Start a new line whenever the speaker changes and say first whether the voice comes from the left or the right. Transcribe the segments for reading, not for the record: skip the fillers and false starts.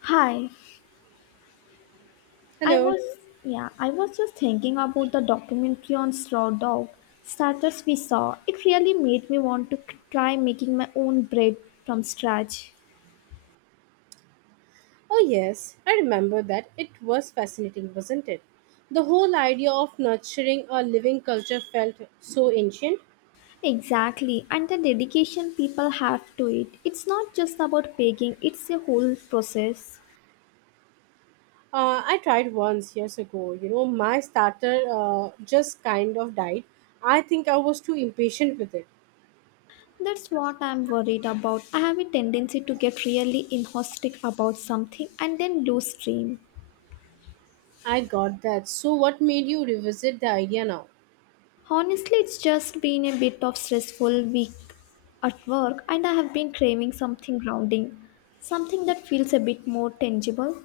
left: Hi, I
right: Hello.
left: was yeah, I was just thinking about the documentary on Straw Dog starters we saw. It really made me want to try making my own bread from scratch.
right: Oh, yes, I remember that. It was fascinating, wasn't it? The whole idea of nurturing a living culture felt so ancient.
left: Exactly, and the dedication people have to it. It's not just about baking, it's a whole process.
right: I tried once years ago. You know, my starter just kind of died. I think I was too impatient with it.
left: That's what I'm worried about. I have a tendency to get really enthusiastic about something and then lose stream.
right: I got that. So, what made you revisit the idea now?
left: Honestly, it's just been a bit of stressful week at work and I have been craving something grounding, something that feels a bit more tangible.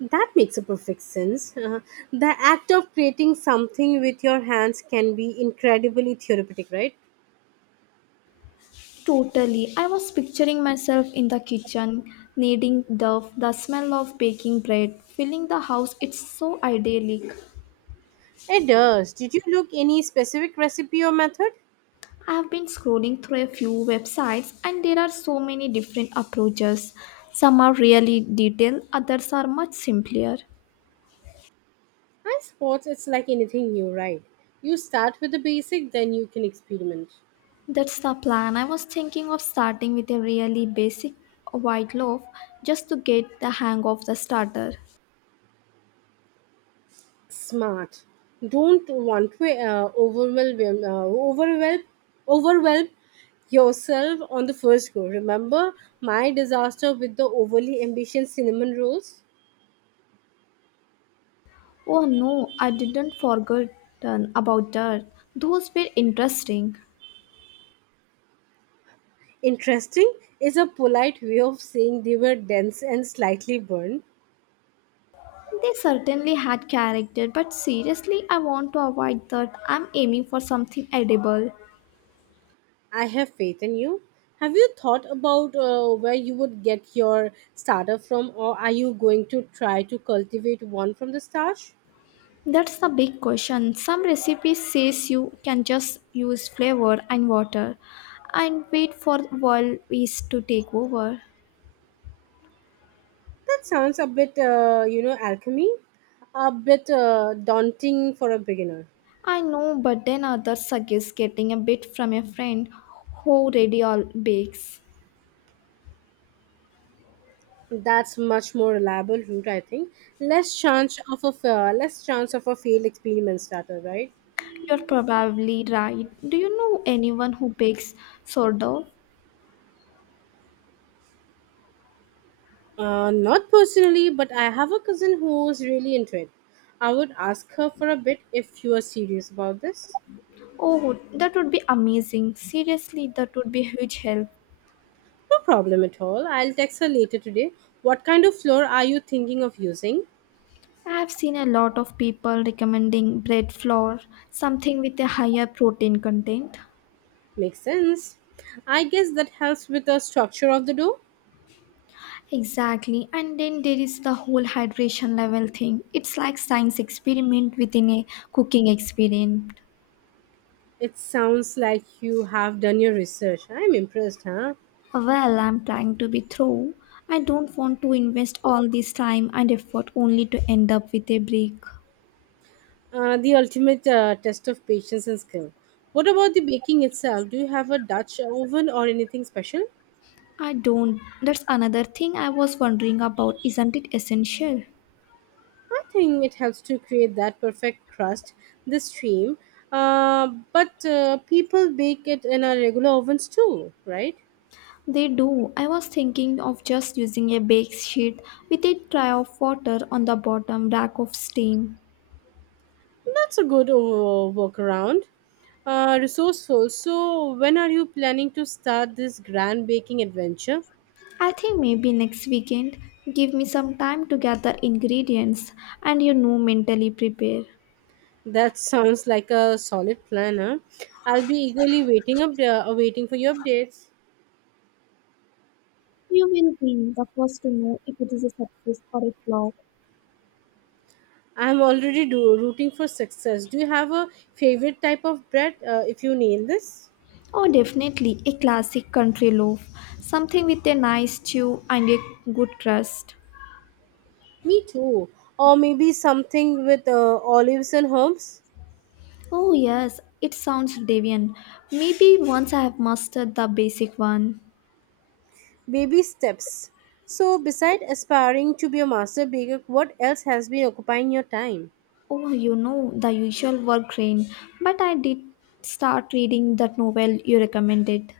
right: That makes a perfect sense. The act of creating something with your hands can be incredibly therapeutic, right?
left: Totally. I was picturing myself in the kitchen, kneading dough, the smell of baking bread, filling the house. It's so idyllic.
right: It does. Did you look any specific recipe or method?
left: I have been scrolling through a few websites and there are so many different approaches. Some are really detailed, others are much simpler.
right: I suppose it's like anything new, right? You start with the basic, then you can experiment.
left: That's the plan. I was thinking of starting with a really basic white loaf just to get the hang of the starter.
right: Smart. Don't want to overwhelm yourself on the first go. Remember my disaster with the overly ambitious cinnamon rolls?
left: Oh no, I didn't forget about dirt. Those were interesting.
right: Interesting is a polite way of saying they were dense and slightly burnt.
left: They certainly had character, but seriously, I want to avoid that. I'm aiming for something edible.
right: I have faith in you. Have you thought about where you would get your starter from, or are you going to try to cultivate one from the starch?
left: That's the big question. Some recipes says you can just use flavor and water and wait for world yeast to take over.
right: That sounds a bit, alchemy, a bit daunting for a beginner.
left: I know, but then others suggest getting a bit from a friend who already all bakes.
right: That's much more reliable route, I think. Less chance of a failed experiment starter, right?
left: You're probably right. Do you know anyone who bakes sourdough?
right: Not personally, but I have a cousin who's really into it. I would ask her for a bit if you are serious about this.
left: Oh, that would be amazing. Seriously, that would be a huge help.
right: No problem at all. I'll text her later today. What kind of floor are you thinking of using?
left: I've seen a lot of people recommending bread flour, something with a higher protein content.
right: Makes sense. I guess that helps with the structure of the door.
left: Exactly, and then there is the whole hydration level thing. It's like science experiment within a cooking experiment.
right: It sounds like you have done your research. I'm impressed, huh?
left: Well, I'm trying to be through. I don't want to invest all this time and effort only to end up with a break.
right: The ultimate test of patience and skill. What about the baking itself? Do you have a Dutch oven or anything special?
left: I don't. That's another thing I was wondering about. Isn't it essential?
right: I think it helps to create that perfect crust, the stream. But people bake it in a regular ovens too, right?
left: They do. I was thinking of just using a bake sheet with a tray of water on the bottom rack of steam.
right: That's a good workaround. Resourceful. So, when are you planning to start this grand baking adventure?
left: I think maybe next weekend, give me some time to gather ingredients and you know mentally prepare.
right: That sounds like a solid plan, huh? I'll be eagerly waiting for your updates.
left: You will be the first to know if it is a success or a flop.
right: I'm already rooting for success. Do you have a favorite type of bread if you nail this?
left: Oh, definitely a classic country loaf, something with a nice stew and a good crust.
right: Me too. Or maybe something with olives and herbs?
left: Oh, yes, it sounds deviant. Maybe once I have mastered the basic one.
right: Baby steps. So, beside aspiring to be a master baker, what else has been occupying your time?
left: Oh, you know, the usual work grain, but I did start reading that novel you recommended.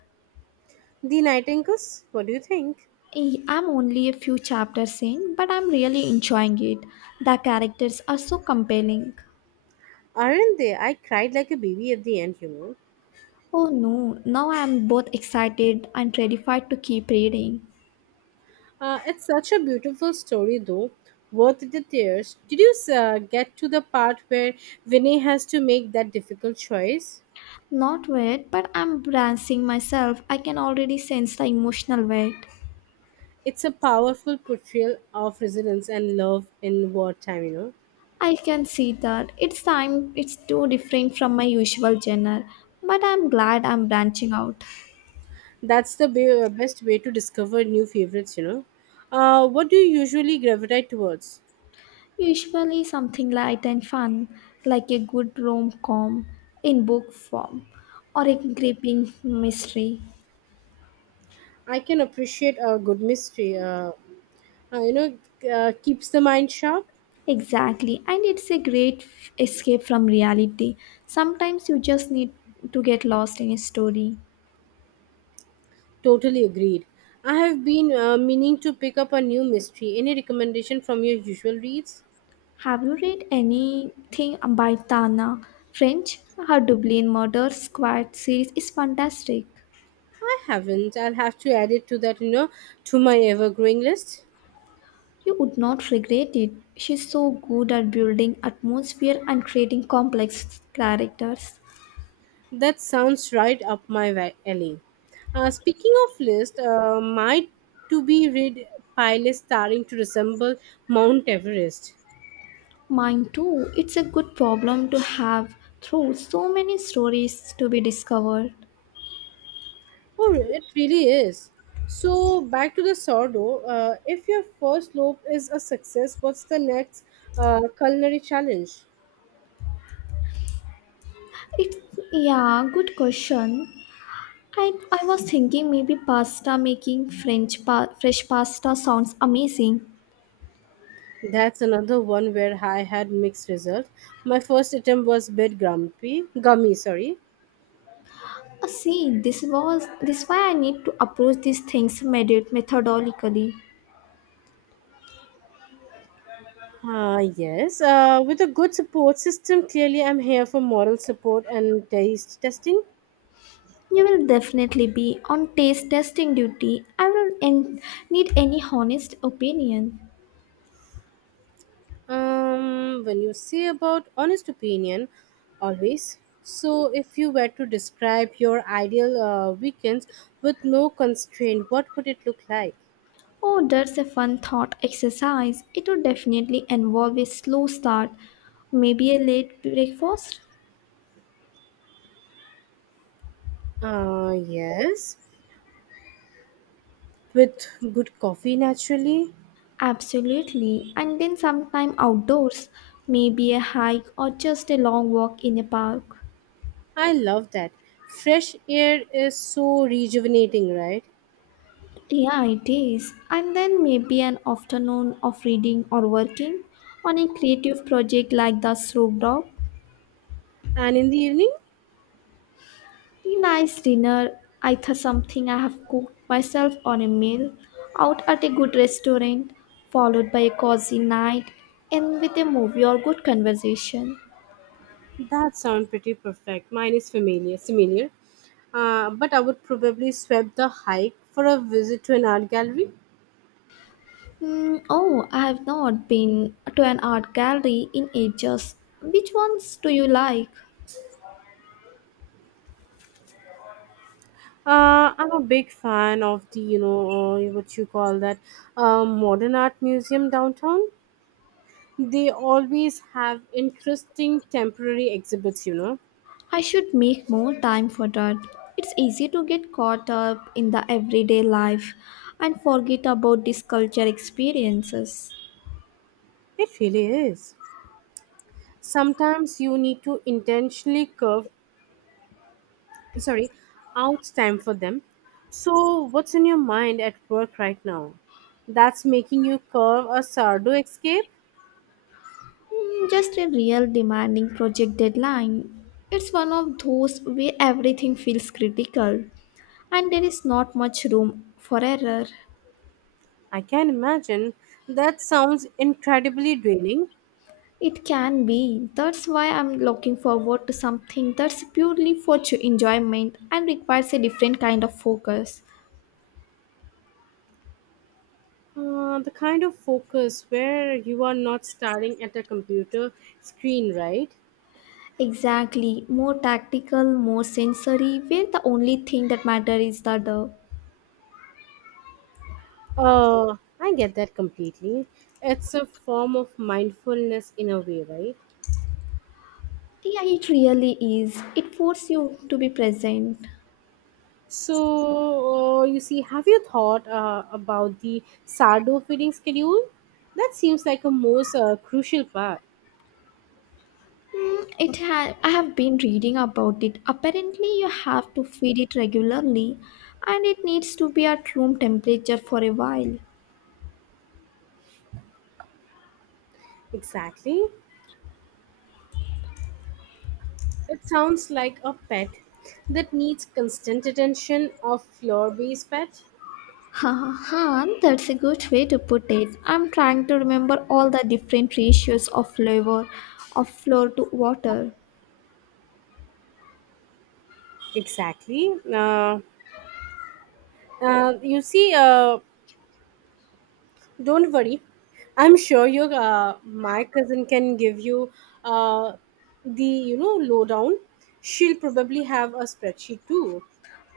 right: The Nightingales? What do you think?
left: Eh, I'm only a few chapters in, but I'm really enjoying it. The characters are so compelling.
right: Aren't they? I cried like a baby at the end, you know.
left: Oh no, now I am both excited and terrified to keep reading.
right: It's such a beautiful story, though. Worth the tears. Did you get to the part where Vinay has to make that difficult choice?
left: Not wet, but I'm bracing myself. I can already sense the emotional weight.
right: It's a powerful portrayal of resilience and love in wartime, you know.
left: I can see that. It's time, it's too different from my usual genre. But I'm glad I'm branching out.
right: That's the best way to discover new favorites, you know. What do you usually gravitate towards?
left: Usually something light and fun, like a good rom com in book form or a gripping mystery.
right: I can appreciate a good mystery. Uh, you know, Keeps the mind sharp.
left: Exactly, and it's a great escape from reality. Sometimes you just need to get lost in a story.
right: Totally agreed. I have been meaning to pick up a new mystery. Any recommendation from your usual reads?
left: Have you read anything by Tana French? Her Dublin Murder Squad series is fantastic.
right: I haven't. I'll have to add it to that, you know, to my ever growing list.
left: You would not regret it. She's so good at building atmosphere and creating complex characters.
right: That sounds right up my alley. Speaking of list, my to be read pile is starting to resemble Mount Everest.
left: Mine too. It's a good problem to have through so many stories to be discovered.
right: Oh, it really is. So back to the sourdough. If your first loaf is a success, what's the next culinary challenge?
left: It's yeah, Good question. I, I was thinking maybe pasta making French fresh pasta sounds amazing.
right: That's another one where I had mixed results. My first attempt was a bit grumpy, gummy, sorry.
left: See, this why I need to approach these things methodically.
right: Ah, yes, with a good support system, clearly I'm here for moral support and taste testing.
left: You will definitely be on taste testing duty. I will need any honest opinion.
right: When you say about honest opinion, always. So, if you were to describe your ideal weekends with no constraint, what would it look like?
left: Oh, that's a fun thought exercise. It would definitely involve a slow start, maybe a late breakfast.
right: Yes, with good coffee naturally.
left: Absolutely, and then sometime outdoors, maybe a hike or just a long walk in a park.
right: I love that. Fresh air is so rejuvenating, right?
left: Yeah, it is. And then maybe an afternoon of reading or working on a creative project like the Snoop Dog.
right: And in the evening?
left: A nice dinner, either something I have cooked myself or a meal out at a good restaurant, followed by a cozy night and with a movie or good conversation.
right: That sounds pretty perfect. Mine is familiar, similar. But I would probably swap the hike for a visit to an art gallery.
left: Hmm. Oh, I have not been to an art gallery in ages. Which ones do you like?
right: I'm a big fan of the, what you call that, modern art museum downtown. They always have interesting temporary exhibits, you know.
left: I should make more time for that. It's easy to get caught up in the everyday life and forget about these culture experiences.
right: It really is. Sometimes you need to intentionally curve, sorry, out time for them. So what's in your mind at work right now that's making you curve a sardo escape?
left: Hmm, just a real demanding project deadline. It's one of those where everything feels critical and there is not much room for error.
right: I can imagine that sounds incredibly draining.
left: It can be. That's why I'm looking forward to something that's purely for enjoyment and requires a different kind of focus.
right: The kind of focus where you are not staring at a computer screen, right?
left: Exactly, more tactical, more sensory, where the only thing that matters is the dough.
right: I get that completely. It's a form of mindfulness in a way, right?
left: Yeah, it really is. It forces you to be present.
right: So, you see, have you thought about the sourdough feeding schedule? That seems like a most crucial part.
left: Mm, I have been reading about it. Apparently, you have to feed it regularly, and it needs to be at room temperature for a while.
right: Exactly. It sounds like a pet that needs constant attention of floor-based pet.
left: Ha ha ha, that's a good way to put it. I'm trying to remember all the different ratios of flavor of flour to water.
right: Exactly. You see, don't worry. I'm sure your my cousin can give you uh, the lowdown. She'll probably have a spreadsheet too.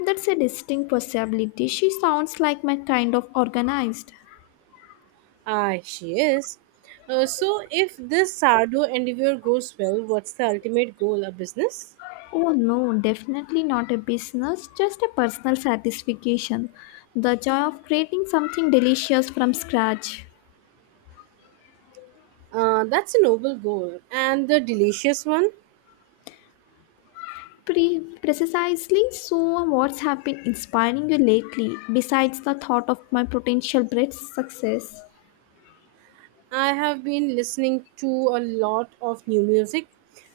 left: That's a distinct possibility. She sounds like my kind of organized.
right: Ah, she is. So, if this Sardo endeavor goes well, what's the ultimate goal? A business?
left: Oh no, definitely not a business, just a personal satisfaction. The joy of creating something delicious from scratch.
right: That's a noble goal. And the delicious one?
left: Precisely, so what's have been inspiring you lately, besides the thought of my potential bread success?
right: I have been listening to a lot of new music.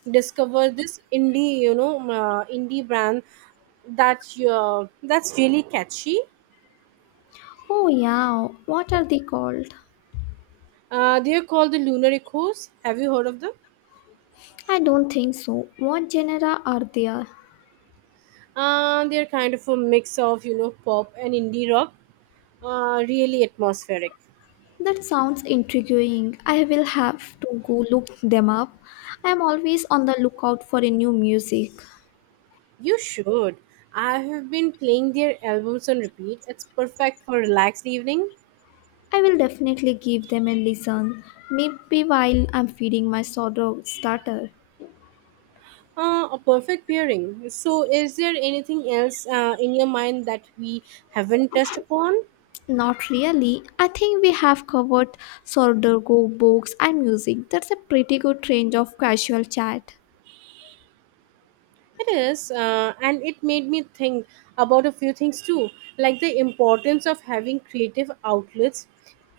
right: Discover this indie, indie brand that's really catchy.
left: Oh yeah, what are they called?
right: They're called the Lunar Echoes. Have you heard of them?
left: I don't think so. What genera are there?
right: They're kind of a mix of pop and indie rock. Really atmospheric.
left: That sounds intriguing. I will have to go look them up. I am always on the lookout for a new music.
right: You should. I have been playing their albums on repeat. It's perfect for relaxed evening.
left: I will definitely give them a listen, maybe while I'm feeding my sourdough starter.
right: A perfect pairing. So, is there anything else in your mind that we haven't touched upon?
left: Not really. I think we have covered sourdough books and music. That's a pretty good range of casual chat.
right: It is, and it made me think about a few things too, like the importance of having creative outlets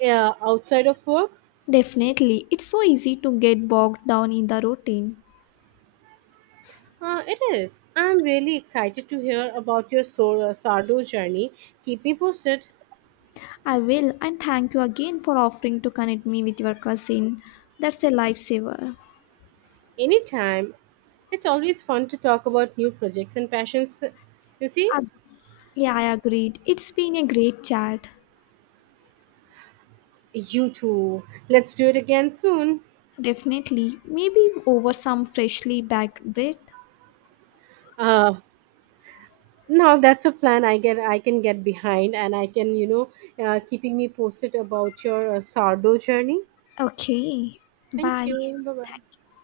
right: outside of work.
left: Definitely. It's so easy to get bogged down in the routine.
right: It is. I'm really excited to hear about your Sardo journey. Keep me posted.
left: I will, and thank you again for offering to connect me with your cousin. That's a lifesaver.
right: Anytime. It's always fun to talk about new projects and passions. You see?
left: Ag- yeah, I agreed. It's been a great chat.
right: You too. Let's do it again soon.
left: Definitely. Maybe over some freshly baked bread.
right: Uh, Now that's a plan I can get behind, and I can keeping me posted about your sourdough journey.
left: Okay.
right: Thank
left: Bye.
right: you. Bye bye.
left: Thank you.